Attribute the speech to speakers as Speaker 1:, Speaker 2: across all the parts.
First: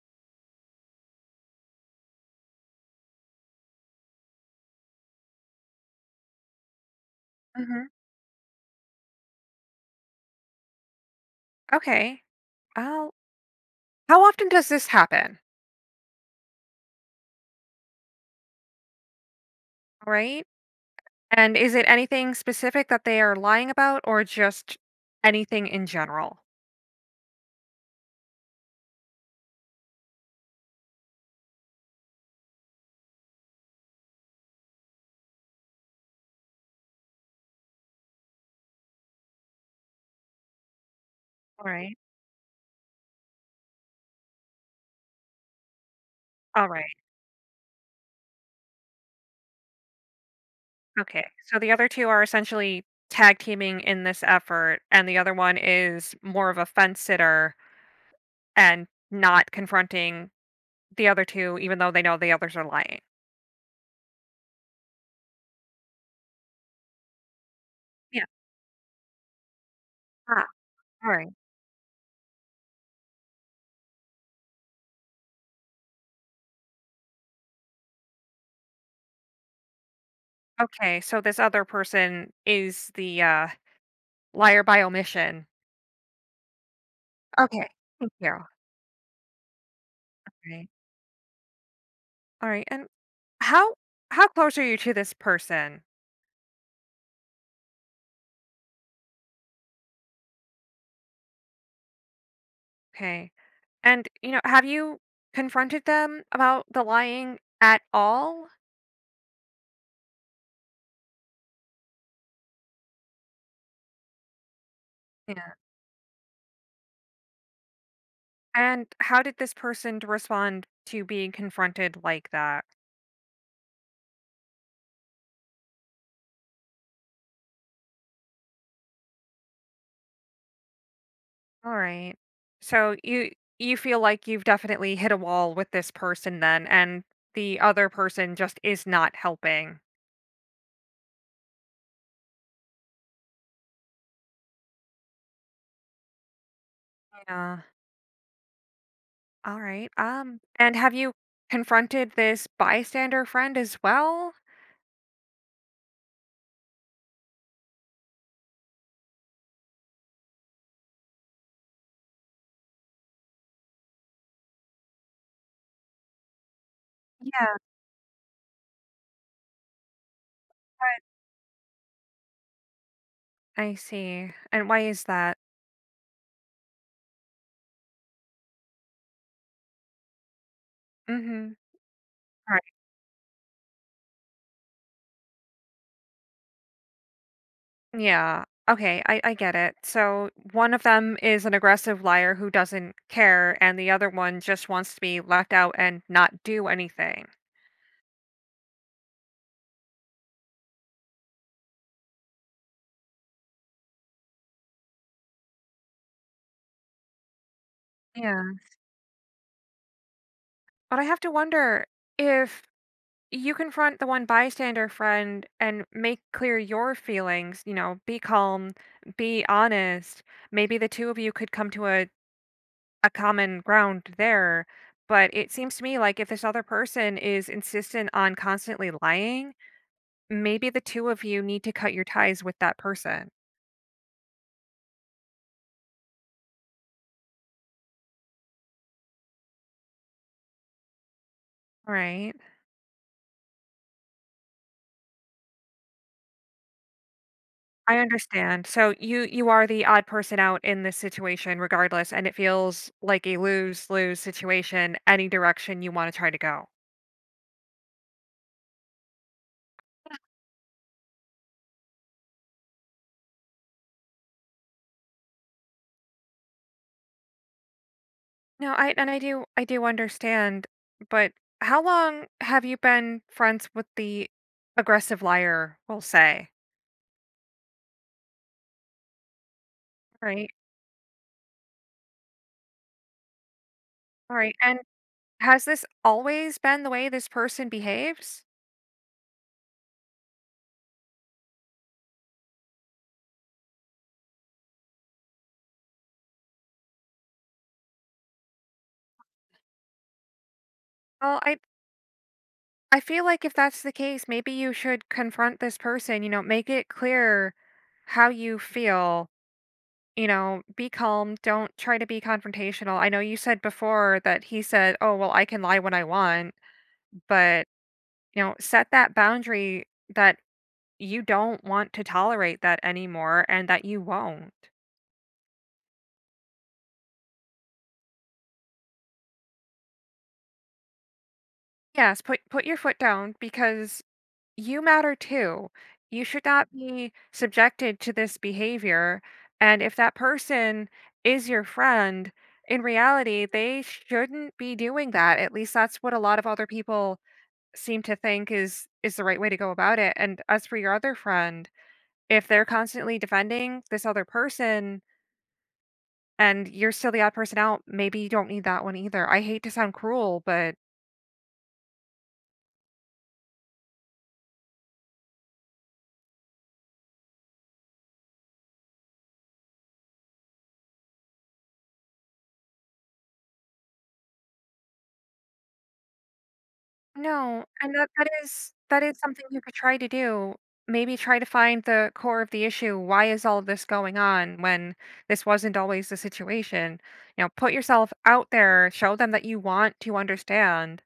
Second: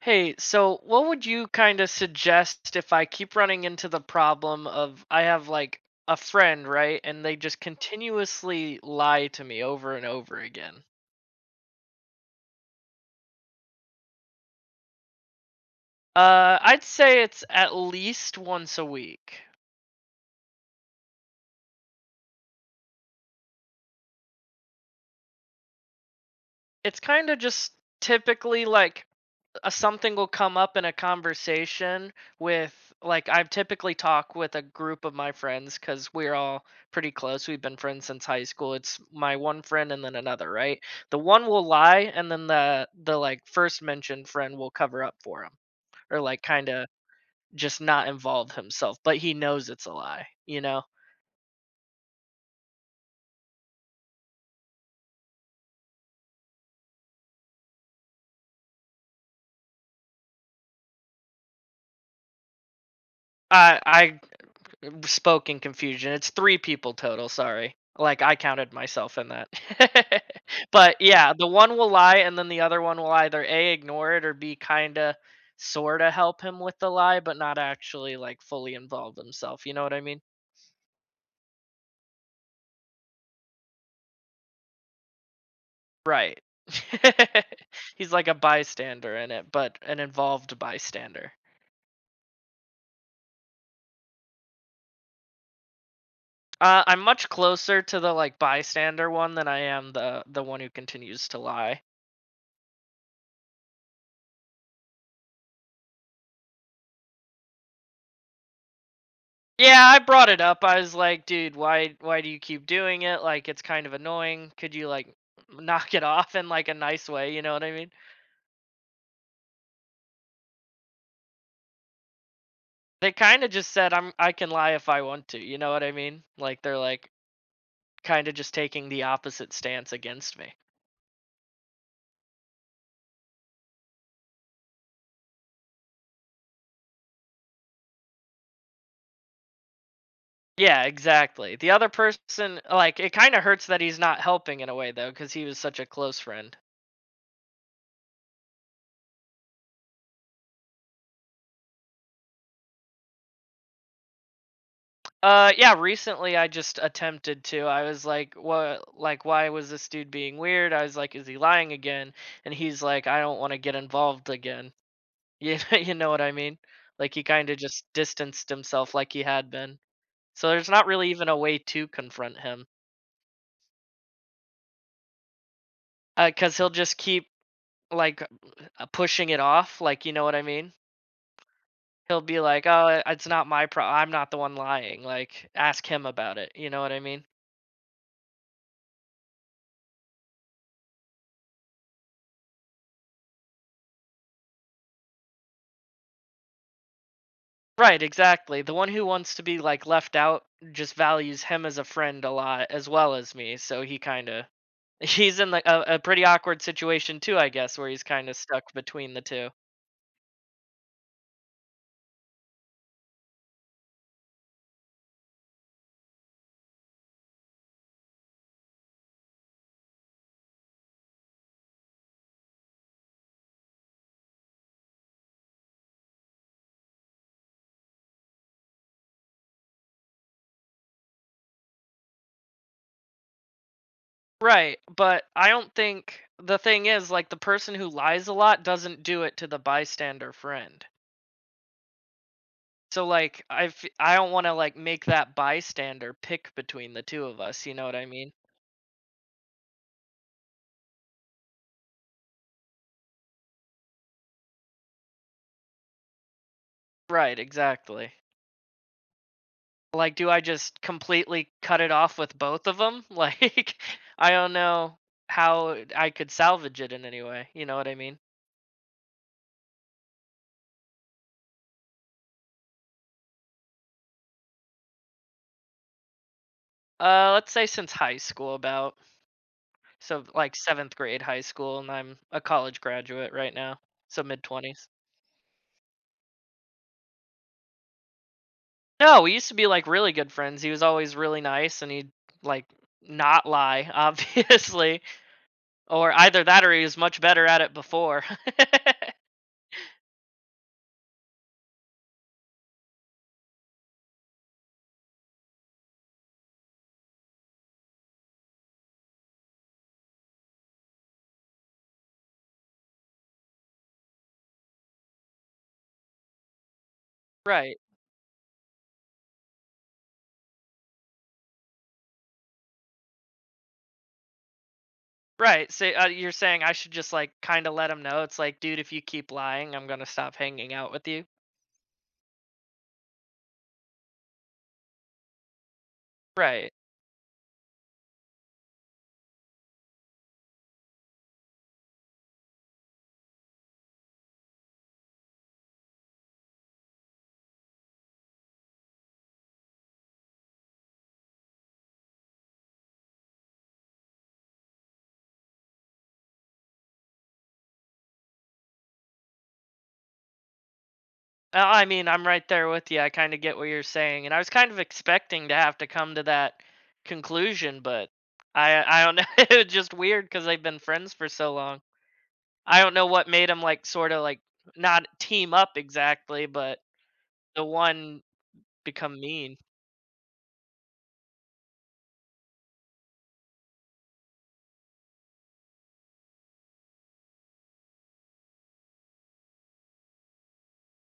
Speaker 1: Hey, so what would you kind of suggest if I keep running into the problem of I have like a friend, right? And they just
Speaker 2: Mhm.
Speaker 1: continuously lie to me over and over again?
Speaker 2: Okay. Oh, how often does this happen?
Speaker 1: I'd say it's at least once a week.
Speaker 2: All right. And is it anything specific that they are lying about or just anything in general?
Speaker 1: It's kind of just typically like something will come up in a conversation with like I've typically talk with a group of my friends cuz we're all pretty close. We've been friends since high school. It's my one friend and then another, right? The one
Speaker 2: All
Speaker 1: will
Speaker 2: right.
Speaker 1: lie and then the like first mentioned friend will cover up for him or like
Speaker 2: All
Speaker 1: kind
Speaker 2: right.
Speaker 1: of just not involve himself, but he knows it's a lie, you know?
Speaker 2: Okay. So the other two are essentially tag teaming in this effort, and the other one is more of a fence sitter and not confronting the other two, even though they know the others are lying.
Speaker 1: I spoke in confusion. It's three people total. Sorry, like
Speaker 2: Yeah.
Speaker 1: I counted myself in that.
Speaker 2: Ah,
Speaker 1: But
Speaker 2: all
Speaker 1: yeah,
Speaker 2: right.
Speaker 1: the one will lie, and then the other one will either a ignore it or b kinda sorta help him with the lie, but not actually like fully involve himself. You know what I mean?
Speaker 2: Okay. So this other person is the liar by omission.
Speaker 1: Right.
Speaker 2: Okay.
Speaker 1: He's
Speaker 2: Thank
Speaker 1: like a
Speaker 2: you.
Speaker 1: bystander in it, but an involved
Speaker 2: Right.
Speaker 1: bystander.
Speaker 2: All right. And how how close are you to this person?
Speaker 1: I'm much closer to the like bystander one than I am the one who continues to lie.
Speaker 2: Okay. And you know, have you confronted them about the lying at all?
Speaker 1: Yeah, I brought it up. I was like, dude, why do you keep doing it? Like it's kind of annoying. Could you like
Speaker 2: Yeah.
Speaker 1: knock it off in like a nice way, you know what I mean?
Speaker 2: And how did this person d- respond to being confronted like that?
Speaker 1: They kind of just said I can lie if I want to, you know what I mean? Like they're like kind of just taking the opposite stance against me.
Speaker 2: All right. So you feel like you've definitely hit a wall with this person then and the other person just is not helping.
Speaker 1: Yeah, exactly. The other person like it kind of hurts that he's not helping in a way though cuz he was such a close friend.
Speaker 2: Yeah. All right. And have you confronted this bystander friend as well?
Speaker 1: Yeah, recently I just attempted to. I was like, "What? Like, why was this dude being weird?" I was like, "Is he lying again?" And he's like, "I don't want to get involved again." You know what I mean? Like he kind
Speaker 2: Yeah.
Speaker 1: of just distanced himself, like he had been. So there's not really even a way to confront him,
Speaker 2: I see. And why is that?
Speaker 1: because he'll just keep like pushing it off. Like you know what I mean?
Speaker 2: Mhm.
Speaker 1: He'll be
Speaker 2: Right.
Speaker 1: like, "Oh, it's not my problem. I'm not the one lying." Like, ask him about it. You know what I mean?
Speaker 2: Yeah. Okay, I get it. So one of them is an aggressive liar who doesn't care and the other one just wants to be left out and not do anything.
Speaker 1: Right, exactly. The one who wants to be like left out just values him as a friend a lot as well as me. So he kind of he's in like a pretty awkward situation too, I guess, where he's kind of
Speaker 2: Yeah.
Speaker 1: stuck between the two.
Speaker 2: But I have to wonder if you confront the one bystander friend and make clear your feelings, you know, be calm, be honest. Maybe the two of you could come to a common ground there. But it seems to me like if this other person is insistent on constantly lying, maybe the two of you need to cut your ties with that person,
Speaker 1: Right, but I don't think the thing is like the person who lies a lot doesn't do it to the bystander friend.
Speaker 2: right?
Speaker 1: So like I don't want to like make that bystander pick between the two of us, you know what
Speaker 2: I
Speaker 1: I mean?
Speaker 2: understand. So you are the odd person out in this situation regardless, and it feels like a lose-lose situation any direction you want to try to go.
Speaker 1: Right, exactly. Like, do I just completely cut it off with both of them? Like, I don't know how I could salvage it in any way. You know what I mean?
Speaker 2: No, I do understand, but how long have you been friends with the aggressive liar, we'll say,
Speaker 1: Let's say since high school, about so
Speaker 2: right?
Speaker 1: like seventh grade high school, and I'm a college graduate right now, so
Speaker 2: All
Speaker 1: mid
Speaker 2: right. And
Speaker 1: twenties.
Speaker 2: has this always been the way this person behaves?
Speaker 1: No, we used to be like really good friends. He was always really nice, and he'd like not lie, obviously, or either that or he was much better at it before.
Speaker 2: Well, I feel like if that's the case, maybe you should confront this person, you know, make it clear how you feel, you know, be calm, don't try to be confrontational. I know you said before that he said, "Oh, well, I can lie when I want," but,
Speaker 1: Right.
Speaker 2: you know, set that boundary that you don't want to tolerate that anymore and that you won't.
Speaker 1: Right. So you're saying I should just like kind of let him know. It's like, dude, if you keep lying, I'm gonna stop hanging out with you.
Speaker 2: Yes, put your foot down because you matter too. You should not
Speaker 1: Right.
Speaker 2: be subjected to this behavior. And if that person is your friend, in reality, they shouldn't be doing that. At least that's what a lot of other people seem to think is the right way to go about it. And as for your other friend, if they're constantly defending this other person and you're still the odd person out, maybe you don't need that one either. I hate to sound cruel, but
Speaker 1: I mean, I'm right there with you. I kind of get what you're saying, and I was kind of expecting to have to come to that conclusion, but I don't know. It was just weird because they've been friends for so long. I don't know what made them like sort of like not team up exactly, but the
Speaker 2: no, and that
Speaker 1: one
Speaker 2: that is that is
Speaker 1: become
Speaker 2: something
Speaker 1: mean.
Speaker 2: you could try to do. Maybe try to find the core of the issue. Why is all this going on when this wasn't always the situation? You know, put yourself out there, show them that you want to understand,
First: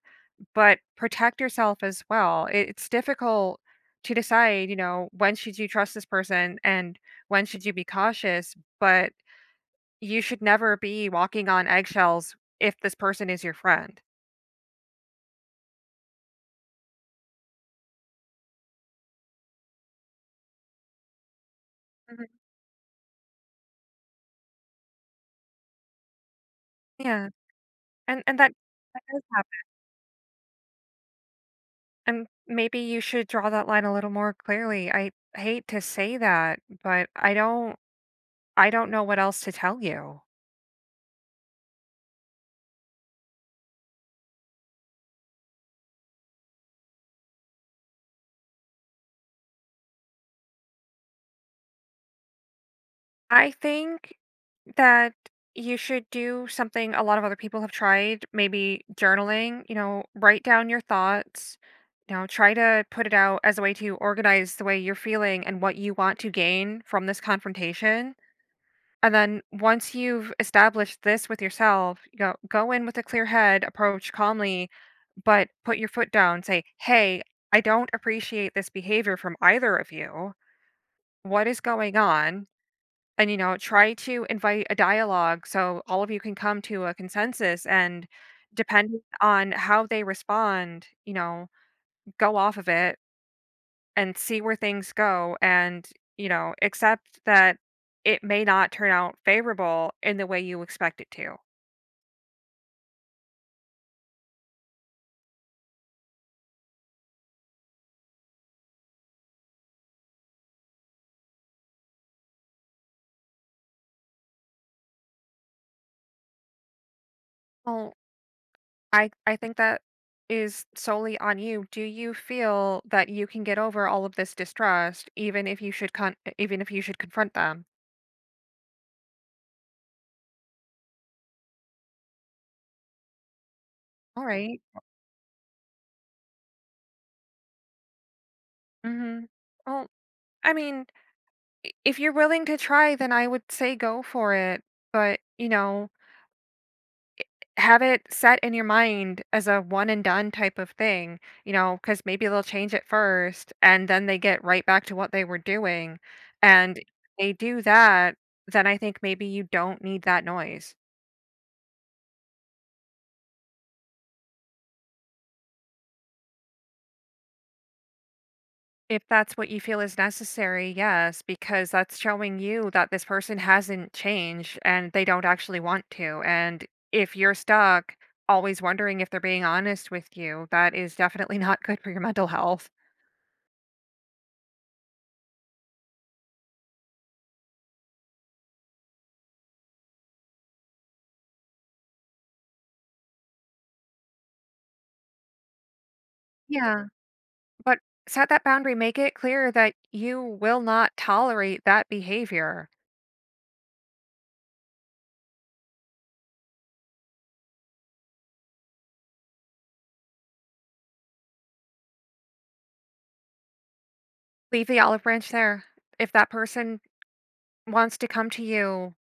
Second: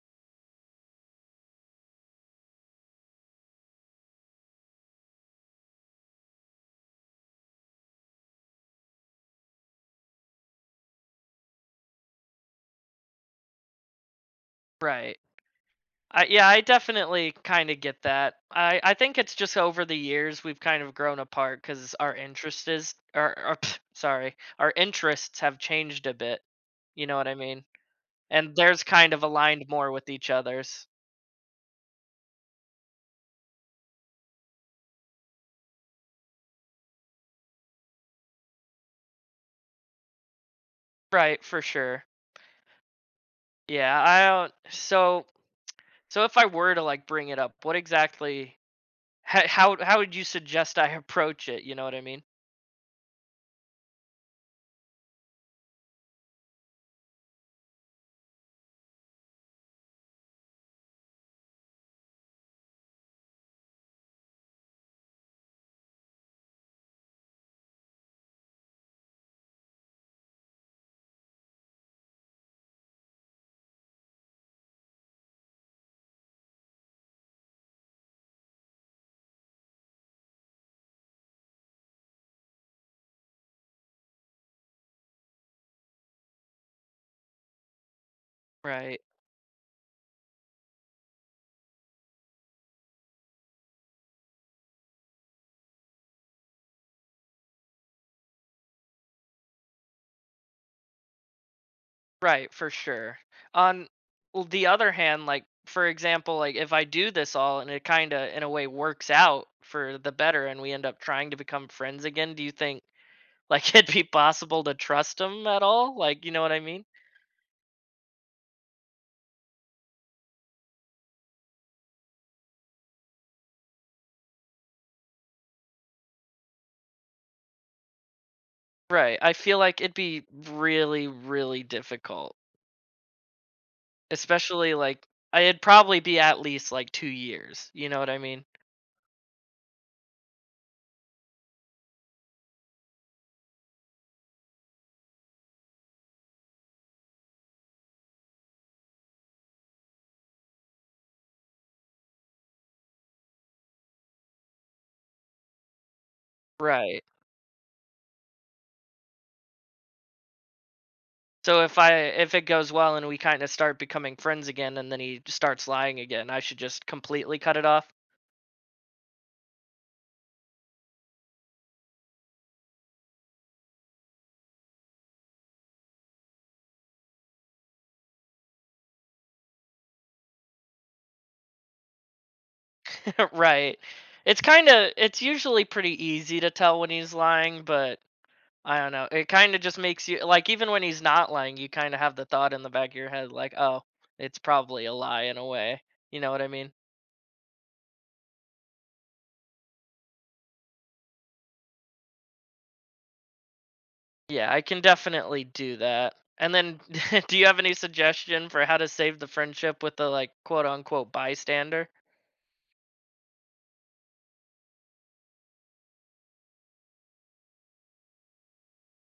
Speaker 2: but protect yourself as well. It's difficult to decide, you know, when should you trust this person and when should you be cautious, but you should never be walking on eggshells if this person is your friend.
Speaker 1: Right. Yeah, I definitely kind of get that. I think it's just over the years we've kind of grown apart because our
Speaker 2: Mhm.
Speaker 1: interest is, or sorry, our interests have changed a bit. You know what
Speaker 2: Yeah,
Speaker 1: I mean?
Speaker 2: and that
Speaker 1: And theirs
Speaker 2: that
Speaker 1: kind
Speaker 2: does
Speaker 1: of
Speaker 2: happen,
Speaker 1: aligned more with each other's.
Speaker 2: and maybe you should draw that line a little more clearly. I hate to say that, but I don't know what else to tell you.
Speaker 1: Right, for sure. Yeah, I don't. So, if I were to like bring it up, what exactly? How would you suggest I approach it? You know what I mean?
Speaker 2: I think that you should do something a lot of other people have tried, maybe journaling, you know, write down your thoughts, you know, try to put it out as a way to organize the way you're feeling and what you want to gain from this confrontation. And then once you've established this with yourself, you go in with a clear head, approach calmly, but put your foot down, say, "Hey, I don't appreciate this behavior from either of you. What is going on?" And you know, try to invite a dialogue so all of you can come to a consensus and,
Speaker 1: Right.
Speaker 2: depending on how they respond, you know, go off of it and see where things go and, you know, accept that it may not turn out favorable in the way you expect it to.
Speaker 1: Right, for sure. On the other hand, like for example, like if I do this all and it kind of in a way works out for the better and we end up trying to become friends again, do you think like it'd be possible to trust him at all? Like, you know what I mean?
Speaker 2: Well, I think that is solely on you. Do you feel that you can get over all of this distrust even if you should even if you should confront them?
Speaker 1: Right. I feel like it'd be really really difficult.
Speaker 2: All right.
Speaker 1: Especially like I'd probably be at least like 2 years, you know what I mean?
Speaker 2: Mhm. Well, I mean, if you're willing to try, then I would say go for it. But, you know, have it set in your mind as a one and done type of thing, you know, because maybe they'll change it first and then they get right back to what they were doing. And if
Speaker 1: Right.
Speaker 2: they do that, then I think maybe you don't need that noise.
Speaker 1: So if it goes well and we kind of start becoming friends again and then he starts lying again, I should just completely cut it off.
Speaker 2: If that's what you feel is necessary, yes, because that's showing you that this person hasn't changed and they don't actually want to. And if you're stuck always wondering if they're being honest with you, that is definitely not good for your mental health.
Speaker 1: Right. It's usually pretty easy to tell when he's lying, but I don't know. It kind of just makes you like even when he's not lying, you kind of have the thought in the back of your head like, "Oh, it's probably a lie in a way." You know what I mean?
Speaker 2: Yeah, but set that boundary. Make it clear that you will not tolerate that behavior.
Speaker 1: Yeah, I can definitely do that. And then do you have any suggestion for how to save the friendship with the like quote unquote bystander?
Speaker 2: Leave the olive branch there. If that person wants to come to you,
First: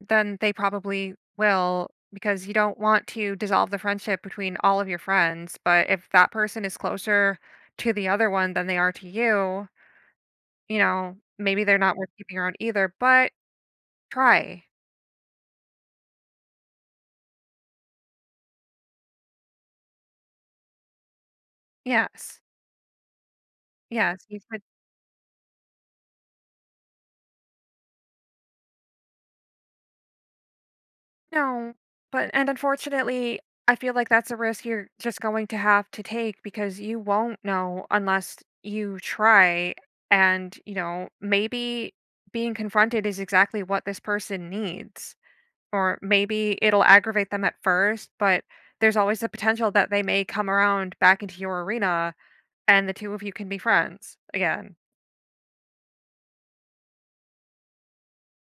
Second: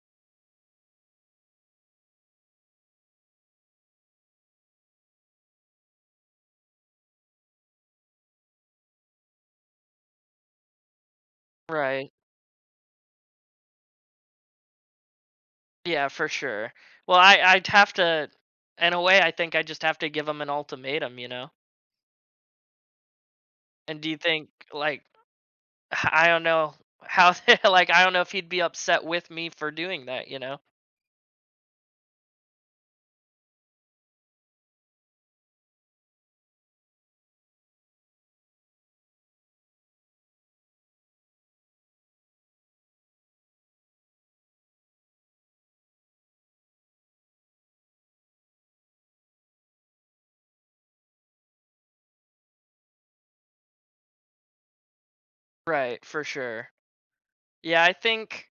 Speaker 2: then they probably will, because you don't want to dissolve the friendship between all of your friends, but if that person is closer to the other one than they are to you, you know, maybe they're not worth
Speaker 1: Right.
Speaker 2: keeping around either, but try.
Speaker 1: Yeah, for sure. Well, I'd have to in a way I think I just have to give him an ultimatum, you know.
Speaker 2: Yes.
Speaker 1: And do you
Speaker 2: Yes, you
Speaker 1: think
Speaker 2: said
Speaker 1: like I don't know how like I don't know if he'd be upset with me for doing that, you know.
Speaker 2: no, but and unfortunately, I feel like that's a risk you're just going to have to take because you won't know unless you try and, you know, maybe being confronted is exactly what this person needs or maybe it'll aggravate them at first, but there's always the potential that they may come around back into your arena and the two of you can be friends again.
Speaker 1: Right, for sure. Yeah, I think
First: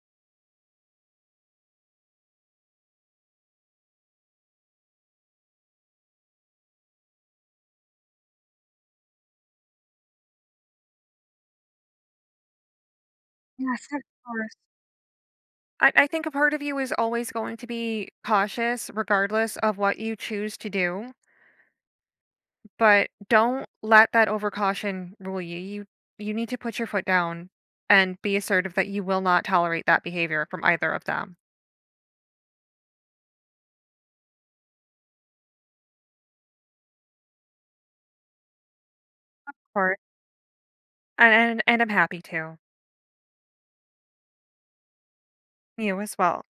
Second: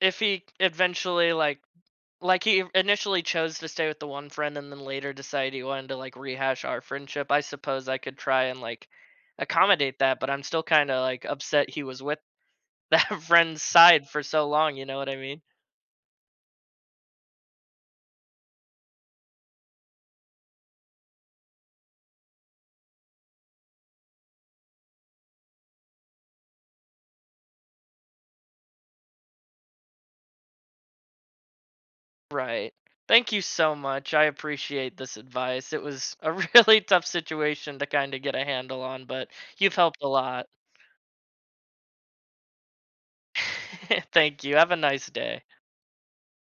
Speaker 1: if he eventually like he initially chose to stay with the one friend and then later decided he wanted to like rehash our friendship, I suppose I could try and like accommodate that, but I'm still kind of like upset he was with that friend's
Speaker 2: Yes, of
Speaker 1: side for so
Speaker 2: course.
Speaker 1: long, you know what I mean?
Speaker 2: I think a part of you is always going to be cautious regardless of what you choose to do, but don't let that overcaution rule you. You need to put your foot down and be assertive that you will not tolerate that behavior from either of them.
Speaker 1: Right. Thank you so much. I appreciate this advice. It was a really tough situation to kind of get a handle on, but you've
Speaker 2: Or
Speaker 1: helped a lot.
Speaker 2: and I'm happy to.
Speaker 1: Thank you. Have a nice day.
Speaker 2: You as well.